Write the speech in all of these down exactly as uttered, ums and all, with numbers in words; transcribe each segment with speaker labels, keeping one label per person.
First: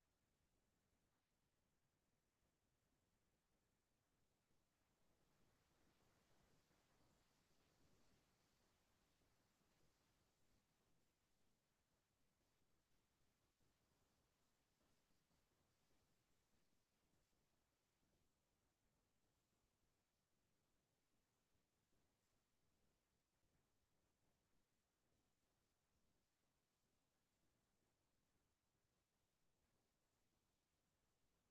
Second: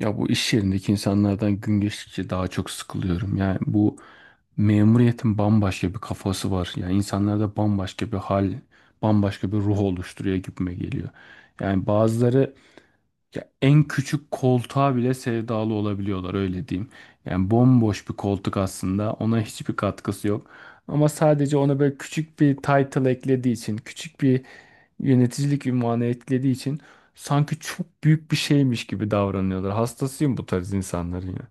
Speaker 1: Ya bu iş yerindeki insanlardan gün geçtikçe daha çok sıkılıyorum. Yani bu memuriyetin bambaşka bir kafası var. Yani insanlarda bambaşka bir hal, bambaşka bir ruh oluşturuyor gibime geliyor. Yani bazıları ya en küçük koltuğa bile sevdalı olabiliyorlar öyle diyeyim. Yani bomboş bir koltuk aslında ona hiçbir katkısı yok. Ama sadece ona böyle küçük bir title eklediği için, küçük bir yöneticilik ünvanı etkilediği için sanki çok büyük bir şeymiş gibi davranıyorlar. Hastasıyım bu tarz insanların ya.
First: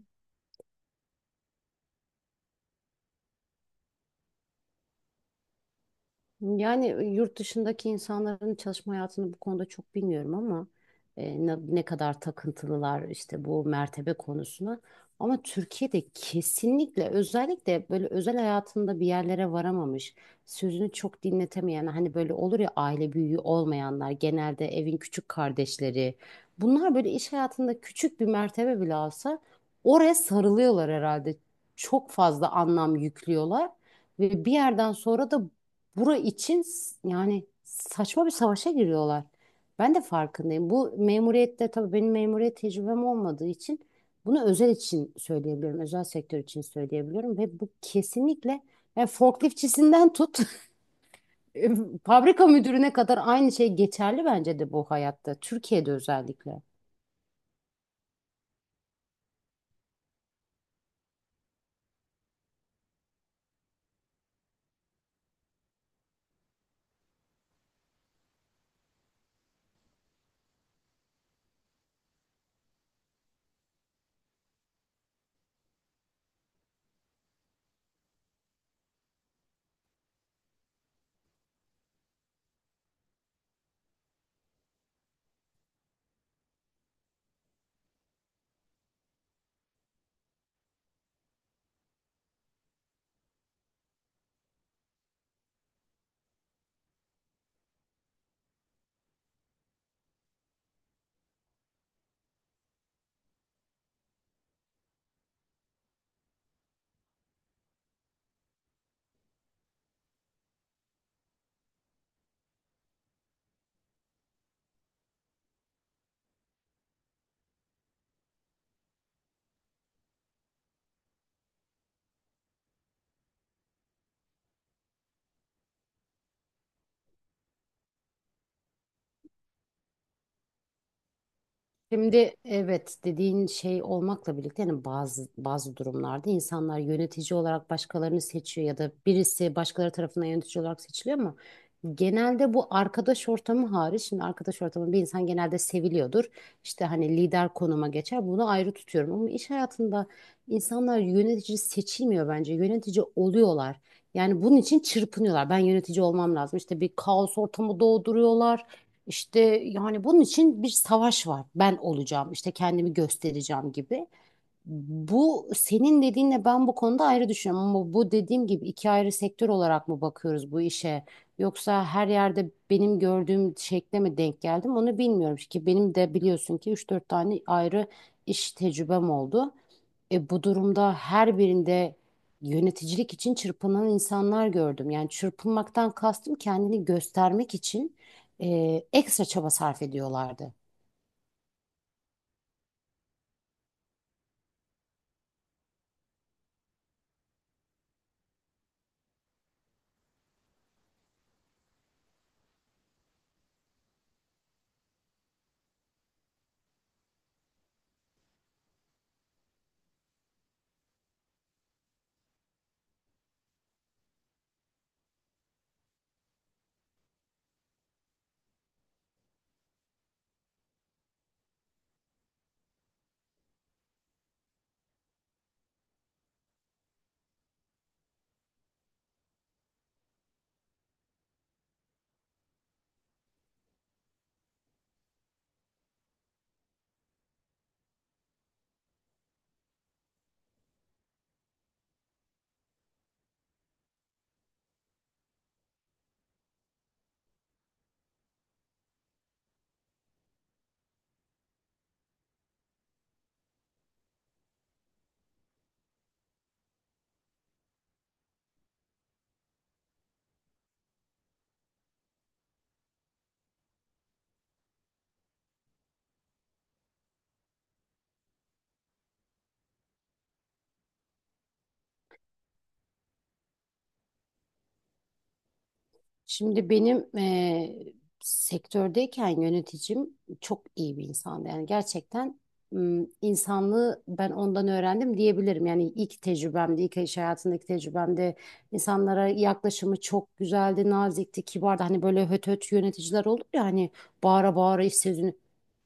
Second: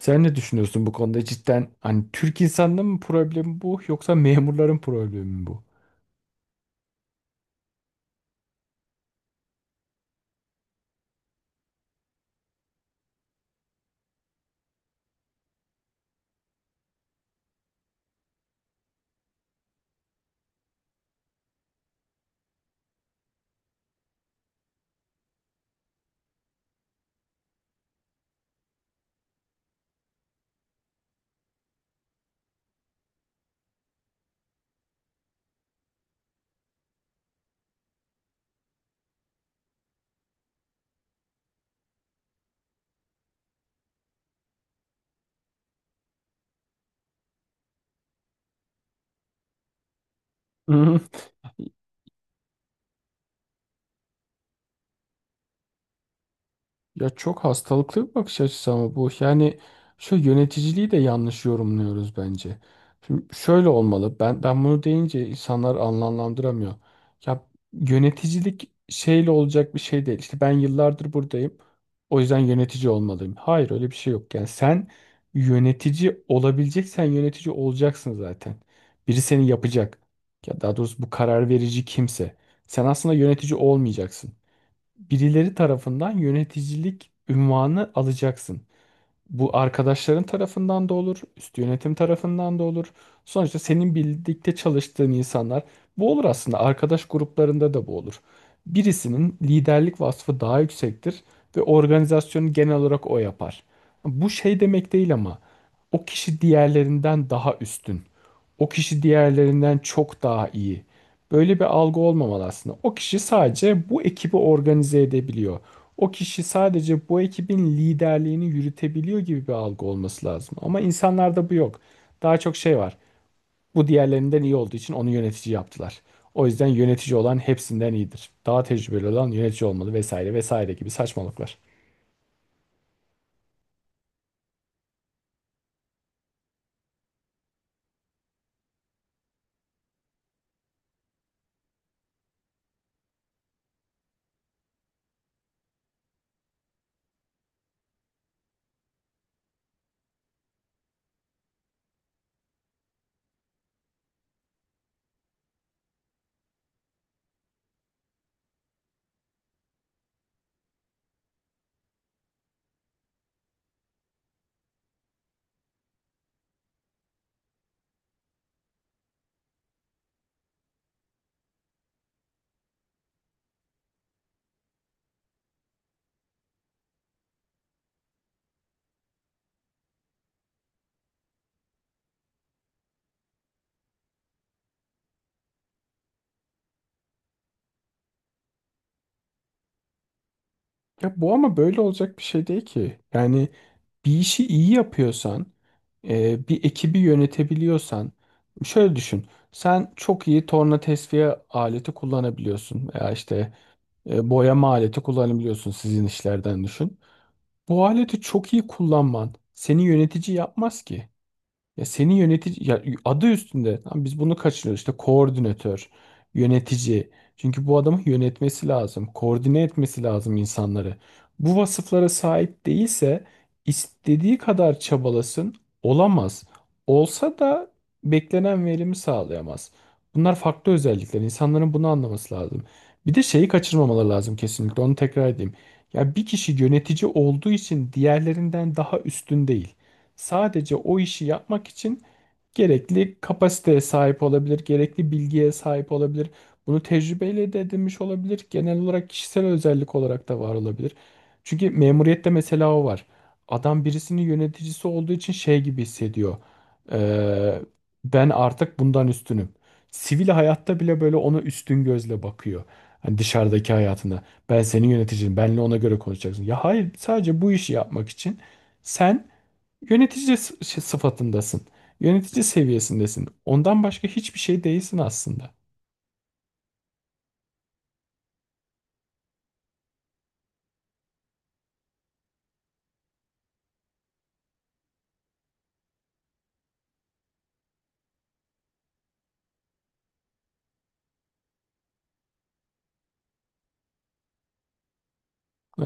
Speaker 1: Sen ne düşünüyorsun bu konuda? Cidden hani Türk insanının mı problemi bu yoksa memurların problemi mi bu?
Speaker 2: Yani yurt dışındaki insanların çalışma hayatını bu konuda çok bilmiyorum ama e, ne, ne kadar takıntılılar işte bu mertebe konusuna. Ama Türkiye'de kesinlikle, özellikle böyle özel hayatında bir yerlere varamamış, sözünü çok dinletemeyen, hani böyle olur ya, aile büyüğü olmayanlar, genelde evin küçük kardeşleri. Bunlar böyle iş hayatında küçük bir mertebe bile alsa oraya sarılıyorlar herhalde. Çok fazla anlam yüklüyorlar. Ve bir yerden sonra da bura için s- yani saçma bir savaşa giriyorlar. Ben de farkındayım. Bu memuriyette, tabii benim memuriyet tecrübem olmadığı için bunu özel için söyleyebiliyorum. Özel sektör için söyleyebiliyorum ve bu kesinlikle, yani forkliftçisinden tut fabrika müdürüne kadar aynı şey geçerli bence de bu hayatta. Türkiye'de özellikle.
Speaker 1: Ya çok hastalıklı bir bakış açısı ama bu. Yani şu yöneticiliği de yanlış yorumluyoruz bence. Şimdi şöyle olmalı. Ben ben bunu deyince insanlar anlamlandıramıyor. Ya yöneticilik şeyle olacak bir şey değil. İşte ben yıllardır buradayım. O yüzden yönetici olmalıyım. Hayır öyle bir şey yok. Yani sen yönetici olabileceksen yönetici olacaksın zaten. Biri seni yapacak. Ya daha doğrusu bu karar verici kimse. Sen aslında yönetici olmayacaksın, birileri tarafından yöneticilik unvanı alacaksın. Bu arkadaşların tarafından da olur, üst yönetim tarafından da olur. Sonuçta senin birlikte çalıştığın insanlar bu olur aslında. Arkadaş gruplarında da bu olur. Birisinin liderlik vasfı daha yüksektir ve organizasyonu genel olarak o yapar. Bu şey demek değil ama o kişi diğerlerinden daha üstün. O kişi diğerlerinden çok daha iyi. Böyle bir algı olmamalı aslında. O kişi sadece bu ekibi organize edebiliyor. O kişi sadece bu ekibin liderliğini yürütebiliyor gibi bir algı olması lazım. Ama insanlarda bu yok. Daha çok şey var. Bu diğerlerinden iyi olduğu için onu yönetici yaptılar. O yüzden yönetici olan hepsinden iyidir. Daha tecrübeli olan yönetici olmalı vesaire vesaire gibi saçmalıklar.
Speaker 2: Şimdi, evet, dediğin şey olmakla birlikte, yani bazı bazı durumlarda insanlar yönetici olarak başkalarını seçiyor ya da birisi başkaları tarafından yönetici olarak seçiliyor, ama genelde bu arkadaş ortamı hariç. Şimdi, arkadaş ortamı, bir insan genelde seviliyordur. İşte hani lider konuma geçer, bunu ayrı tutuyorum, ama iş hayatında insanlar yönetici seçilmiyor bence, yönetici oluyorlar. Yani bunun için çırpınıyorlar. Ben yönetici olmam lazım. İşte bir kaos ortamı doğduruyorlar. İşte yani bunun için bir savaş var. Ben olacağım, işte kendimi göstereceğim gibi. Bu senin dediğinle ben bu konuda ayrı düşünüyorum, ama bu dediğim gibi iki ayrı sektör olarak mı bakıyoruz bu işe? Yoksa her yerde benim gördüğüm şekle mi denk geldim, onu bilmiyorum ki. Benim de biliyorsun ki üç dört tane ayrı iş tecrübem oldu. E, bu durumda her birinde yöneticilik için çırpınan insanlar gördüm. Yani çırpınmaktan kastım, kendini göstermek için e, ekstra çaba sarf ediyorlardı.
Speaker 1: Ya bu ama böyle olacak bir şey değil ki. Yani bir işi iyi yapıyorsan, e, bir ekibi yönetebiliyorsan, şöyle düşün. Sen çok iyi torna tesviye aleti kullanabiliyorsun. Ya işte e, boyama aleti kullanabiliyorsun sizin işlerden düşün. Bu aleti çok iyi kullanman seni yönetici yapmaz ki. Ya senin yönetici ya adı üstünde. Tamam, biz bunu kaçırıyoruz. İşte koordinatör, yönetici. Çünkü bu adamın yönetmesi lazım, koordine etmesi lazım insanları. Bu vasıflara sahip değilse istediği kadar çabalasın olamaz. Olsa da beklenen verimi sağlayamaz. Bunlar farklı özellikler. İnsanların bunu anlaması lazım. Bir de şeyi kaçırmamaları lazım kesinlikle. Onu tekrar edeyim. Ya bir kişi yönetici olduğu için diğerlerinden daha üstün değil, sadece o işi yapmak için gerekli kapasiteye sahip olabilir, gerekli bilgiye sahip olabilir. Bunu tecrübeyle de edinmiş olabilir. Genel olarak kişisel özellik olarak da var olabilir. Çünkü memuriyette mesela o var. Adam birisinin yöneticisi olduğu için şey gibi hissediyor. Ee, ben artık bundan üstünüm. Sivil hayatta bile böyle ona üstün gözle bakıyor. Hani dışarıdaki hayatında. Ben senin yöneticinim. Benle ona göre konuşacaksın. Ya hayır, sadece bu işi yapmak için sen yönetici s- şey, sıfatındasın. Yönetici seviyesindesin. Ondan başka hiçbir şey değilsin aslında.
Speaker 2: Şimdi benim eee, sektördeyken yöneticim çok iyi bir insandı. Yani gerçekten m, insanlığı ben ondan öğrendim diyebilirim. Yani ilk tecrübemde, ilk iş hayatındaki tecrübemde insanlara yaklaşımı çok güzeldi, nazikti, kibardı. Hani böyle höt höt yöneticiler olur ya, hani bağıra bağıra iş sözünü.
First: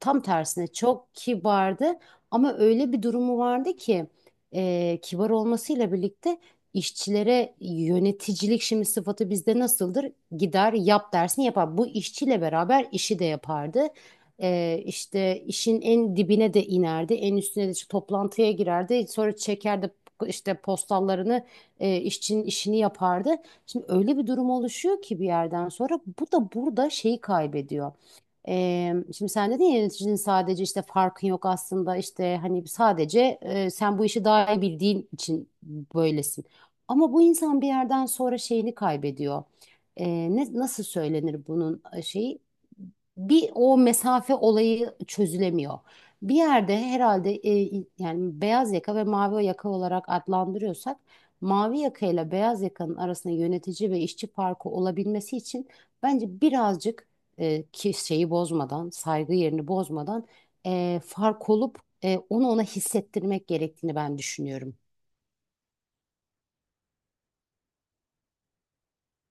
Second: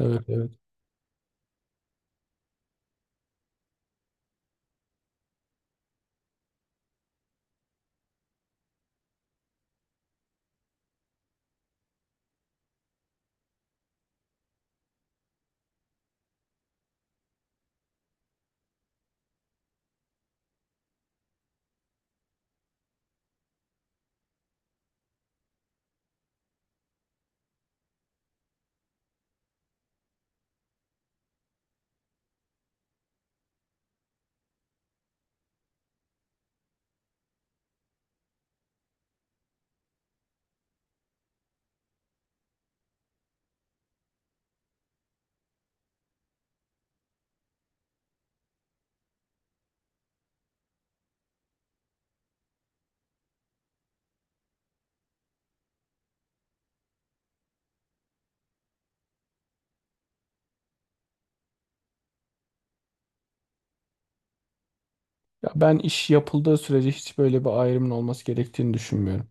Speaker 2: Tam
Speaker 1: evet.
Speaker 2: tersine çok kibardı, ama öyle bir durumu vardı ki eee, kibar olmasıyla birlikte İşçilere yöneticilik, şimdi sıfatı bizde nasıldır? Gider yap dersin, yapar. Bu işçiyle beraber işi de yapardı. Ee, işte işin en dibine de inerdi. En üstüne de işte toplantıya girerdi. Sonra çekerdi işte postallarını, e, işçinin işini yapardı. Şimdi öyle bir durum oluşuyor ki bir yerden sonra bu da burada şeyi kaybediyor. Ee, şimdi sen dedin ya, yöneticinin sadece, işte farkın yok aslında, işte hani sadece e, sen bu işi daha iyi bildiğin için böylesin. Ama bu insan bir yerden sonra şeyini kaybediyor. Ee, ne, nasıl söylenir bunun e, şeyi? Bir o mesafe olayı çözülemiyor. Bir yerde herhalde e, yani beyaz yaka ve mavi yaka olarak adlandırıyorsak, mavi yaka ile beyaz yakanın arasında yönetici ve işçi farkı olabilmesi için bence birazcık e, ki şeyi bozmadan, saygı yerini bozmadan, e, fark olup e, onu ona hissettirmek gerektiğini ben düşünüyorum.
Speaker 1: Ya ben iş yapıldığı sürece hiç böyle bir ayrımın olması gerektiğini düşünmüyorum.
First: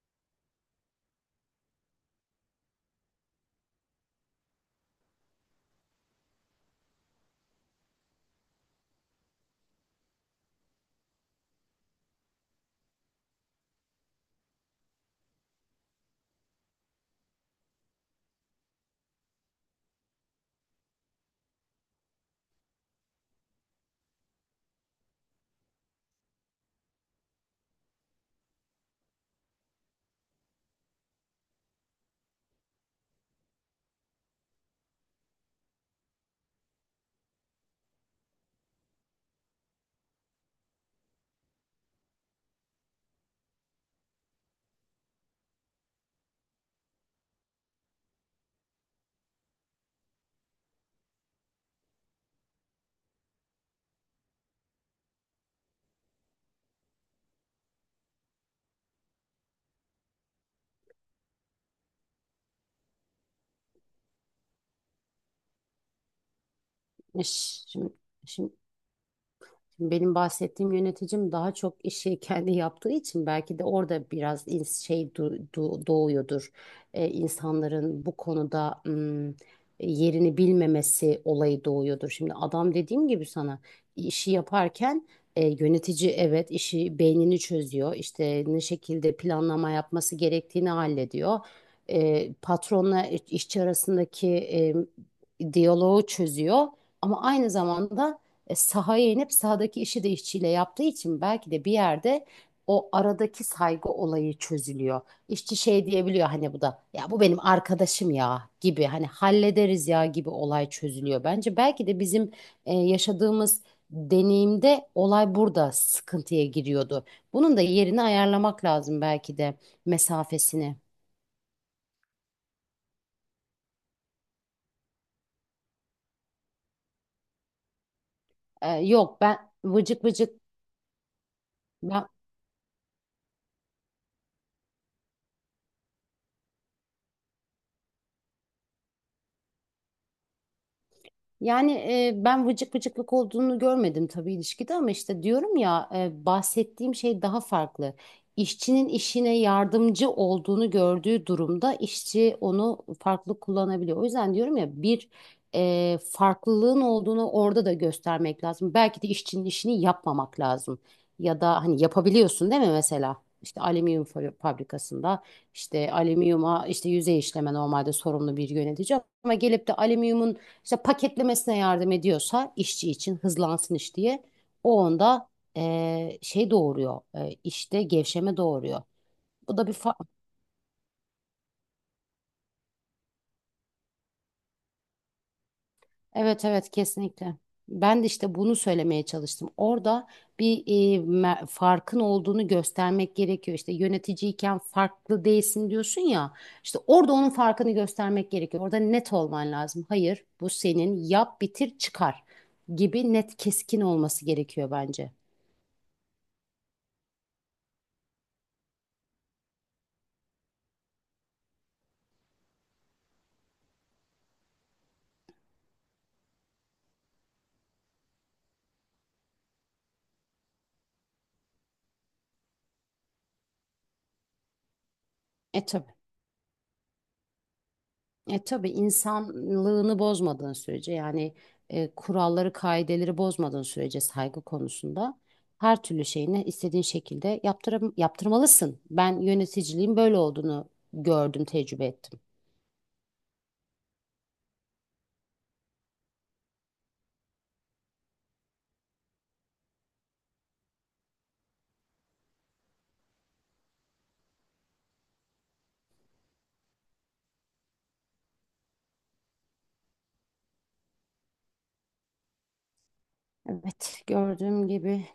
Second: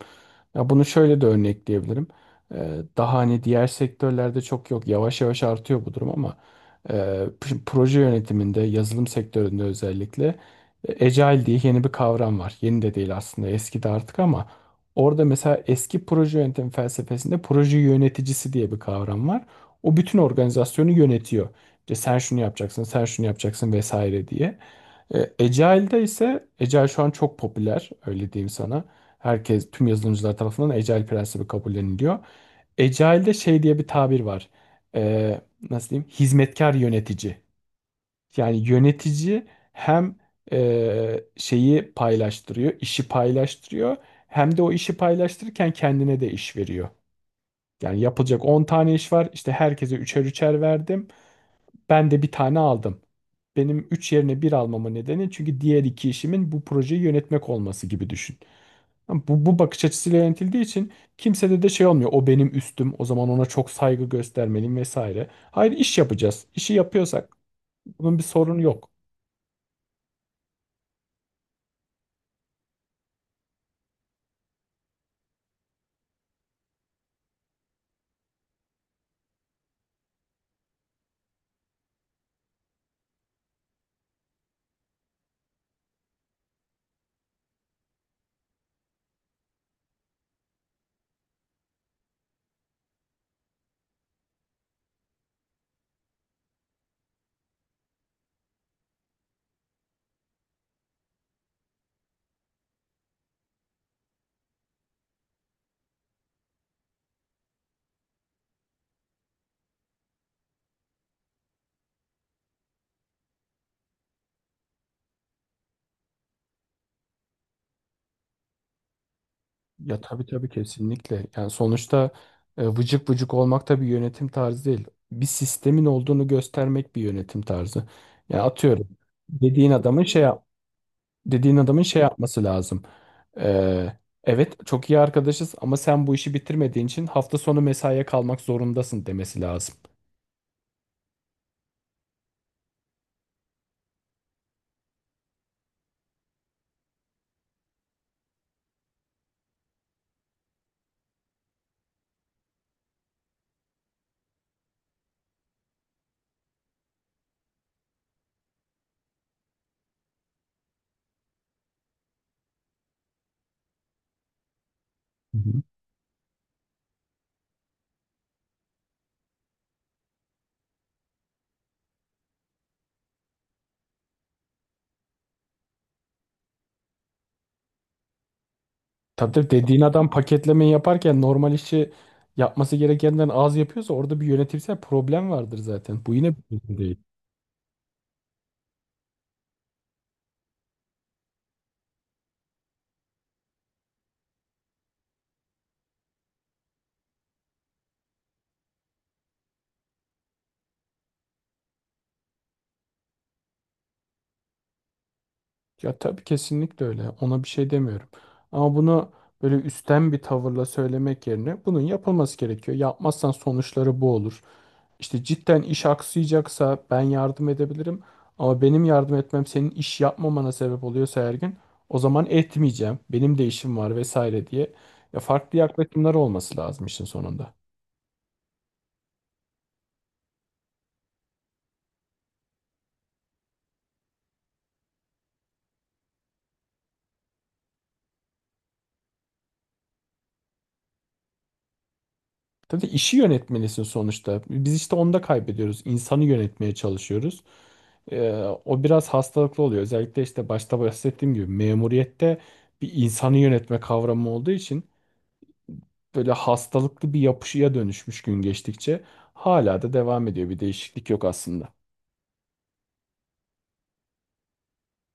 Speaker 1: Ya bunu şöyle de örnekleyebilirim. Ee, daha hani diğer sektörlerde çok yok. Yavaş yavaş artıyor bu durum ama e, p- proje yönetiminde, yazılım sektöründe özellikle e, Agile diye yeni bir kavram var. Yeni de değil aslında, eski de artık ama orada mesela eski proje yönetim felsefesinde proje yöneticisi diye bir kavram var. O bütün organizasyonu yönetiyor. İşte sen şunu yapacaksın, sen şunu yapacaksın vesaire diye. E, Agile'de ise Agile şu an çok popüler öyle diyeyim sana. Herkes tüm yazılımcılar tarafından Agile prensibi kabulleniliyor. Agile'de şey diye bir tabir var. E, Nasıl diyeyim? Hizmetkar yönetici. Yani yönetici hem e, şeyi paylaştırıyor, işi paylaştırıyor, hem de o işi paylaştırırken kendine de iş veriyor. Yani yapılacak on tane iş var. İşte herkese üçer üçer verdim. Ben de bir tane aldım. Benim üç yerine bir almama nedeni çünkü diğer iki işimin bu projeyi yönetmek olması gibi düşün. Ama Bu, bu bakış açısıyla yönetildiği için kimsede de şey olmuyor. O benim üstüm. O zaman ona çok saygı göstermeliyim vesaire. Hayır, iş yapacağız. İşi yapıyorsak
Speaker 2: Şimdi,
Speaker 1: bunun bir
Speaker 2: şimdi
Speaker 1: sorunu yok.
Speaker 2: Şimdi benim bahsettiğim yöneticim daha çok işi kendi yaptığı için belki de orada biraz ins- şey du- du- doğuyordur. Ee, insanların bu konuda ım, yerini bilmemesi olayı doğuyordur. Şimdi adam, dediğim gibi sana işi yaparken, e, yönetici evet işi beynini çözüyor. İşte ne şekilde planlama yapması gerektiğini hallediyor. E, patronla işçi arasındaki e, diyaloğu çözüyor. Ama aynı zamanda e, sahaya inip sahadaki işi de işçiyle yaptığı için belki de bir yerde o aradaki saygı olayı çözülüyor. İşçi şey diyebiliyor, hani bu da ya, bu benim arkadaşım ya gibi, hani hallederiz ya gibi olay çözülüyor. Bence belki de bizim e, yaşadığımız deneyimde olay burada sıkıntıya giriyordu. Bunun da yerini ayarlamak lazım belki de,
Speaker 1: Ya tabii tabii
Speaker 2: mesafesini.
Speaker 1: kesinlikle. Yani sonuçta e, vıcık vıcık olmak da bir yönetim tarzı değil. Bir sistemin olduğunu göstermek bir yönetim tarzı. Yani
Speaker 2: E,
Speaker 1: atıyorum
Speaker 2: yok ben
Speaker 1: dediğin adamın
Speaker 2: vıcık
Speaker 1: şey
Speaker 2: vıcık
Speaker 1: yap- dediğin adamın şey
Speaker 2: ben
Speaker 1: yapması lazım. Ee, evet çok iyi arkadaşız ama sen bu işi bitirmediğin için hafta sonu mesaiye kalmak zorundasın demesi lazım.
Speaker 2: Yani e, ben vıcık vıcıklık olduğunu görmedim tabii ilişkide, ama işte diyorum ya, e, bahsettiğim şey daha farklı. İşçinin işine yardımcı olduğunu gördüğü durumda işçi onu farklı kullanabiliyor. O yüzden diyorum ya, bir e, farklılığın olduğunu orada da göstermek lazım. Belki de işçinin işini yapmamak lazım. Ya da hani yapabiliyorsun değil mi mesela? İşte alüminyum fa- fabrikasında,
Speaker 1: Hı hı.
Speaker 2: işte alüminyuma işte yüzey işleme normalde sorumlu bir yönetici, ama gelip de alüminyumun işte paketlemesine yardım ediyorsa işçi için hızlansın iş diye, o onda eee, şey doğuruyor, eee, işte gevşeme doğuruyor.
Speaker 1: Tabii tabii
Speaker 2: Bu da bir
Speaker 1: dediğin
Speaker 2: fa
Speaker 1: adam paketlemeyi yaparken normal işi yapması gerekenden az yapıyorsa orada bir yönetimsel problem vardır zaten. Bu yine bir
Speaker 2: Evet, evet,
Speaker 1: çözüm değil.
Speaker 2: kesinlikle. Ben de işte bunu söylemeye çalıştım. Orada bir eee, me- farkın olduğunu göstermek gerekiyor. İşte yöneticiyken farklı değilsin diyorsun ya. İşte orada onun farkını göstermek gerekiyor. Orada net olman lazım. Hayır, bu senin, yap, bitir, çıkar gibi net, keskin olması gerekiyor bence.
Speaker 1: Ya tabii kesinlikle öyle. Ona bir şey demiyorum. Ama bunu böyle üstten bir tavırla söylemek yerine bunun yapılması gerekiyor. Yapmazsan sonuçları bu olur. İşte cidden iş aksayacaksa ben yardım edebilirim. Ama benim yardım etmem senin iş yapmamana sebep oluyorsa her gün o zaman etmeyeceğim. Benim de işim var vesaire diye. Ya farklı
Speaker 2: E tabii.
Speaker 1: yaklaşımlar olması lazım işin sonunda.
Speaker 2: E tabii, insanlığını bozmadığın sürece, yani e, kuralları, kaideleri bozmadığın sürece saygı konusunda her türlü şeyini istediğin şekilde yaptırım, yaptırmalısın. Ben yöneticiliğin böyle olduğunu gördüm, tecrübe ettim.
Speaker 1: Tabii işi yönetmelisin sonuçta. Biz işte onda kaybediyoruz. İnsanı yönetmeye çalışıyoruz. Ee, o biraz hastalıklı oluyor. Özellikle işte başta bahsettiğim gibi memuriyette bir insanı yönetme kavramı olduğu için böyle hastalıklı bir yapışıya dönüşmüş, gün geçtikçe hala da devam ediyor. Bir değişiklik yok aslında.
Speaker 2: Evet, gördüğüm gibi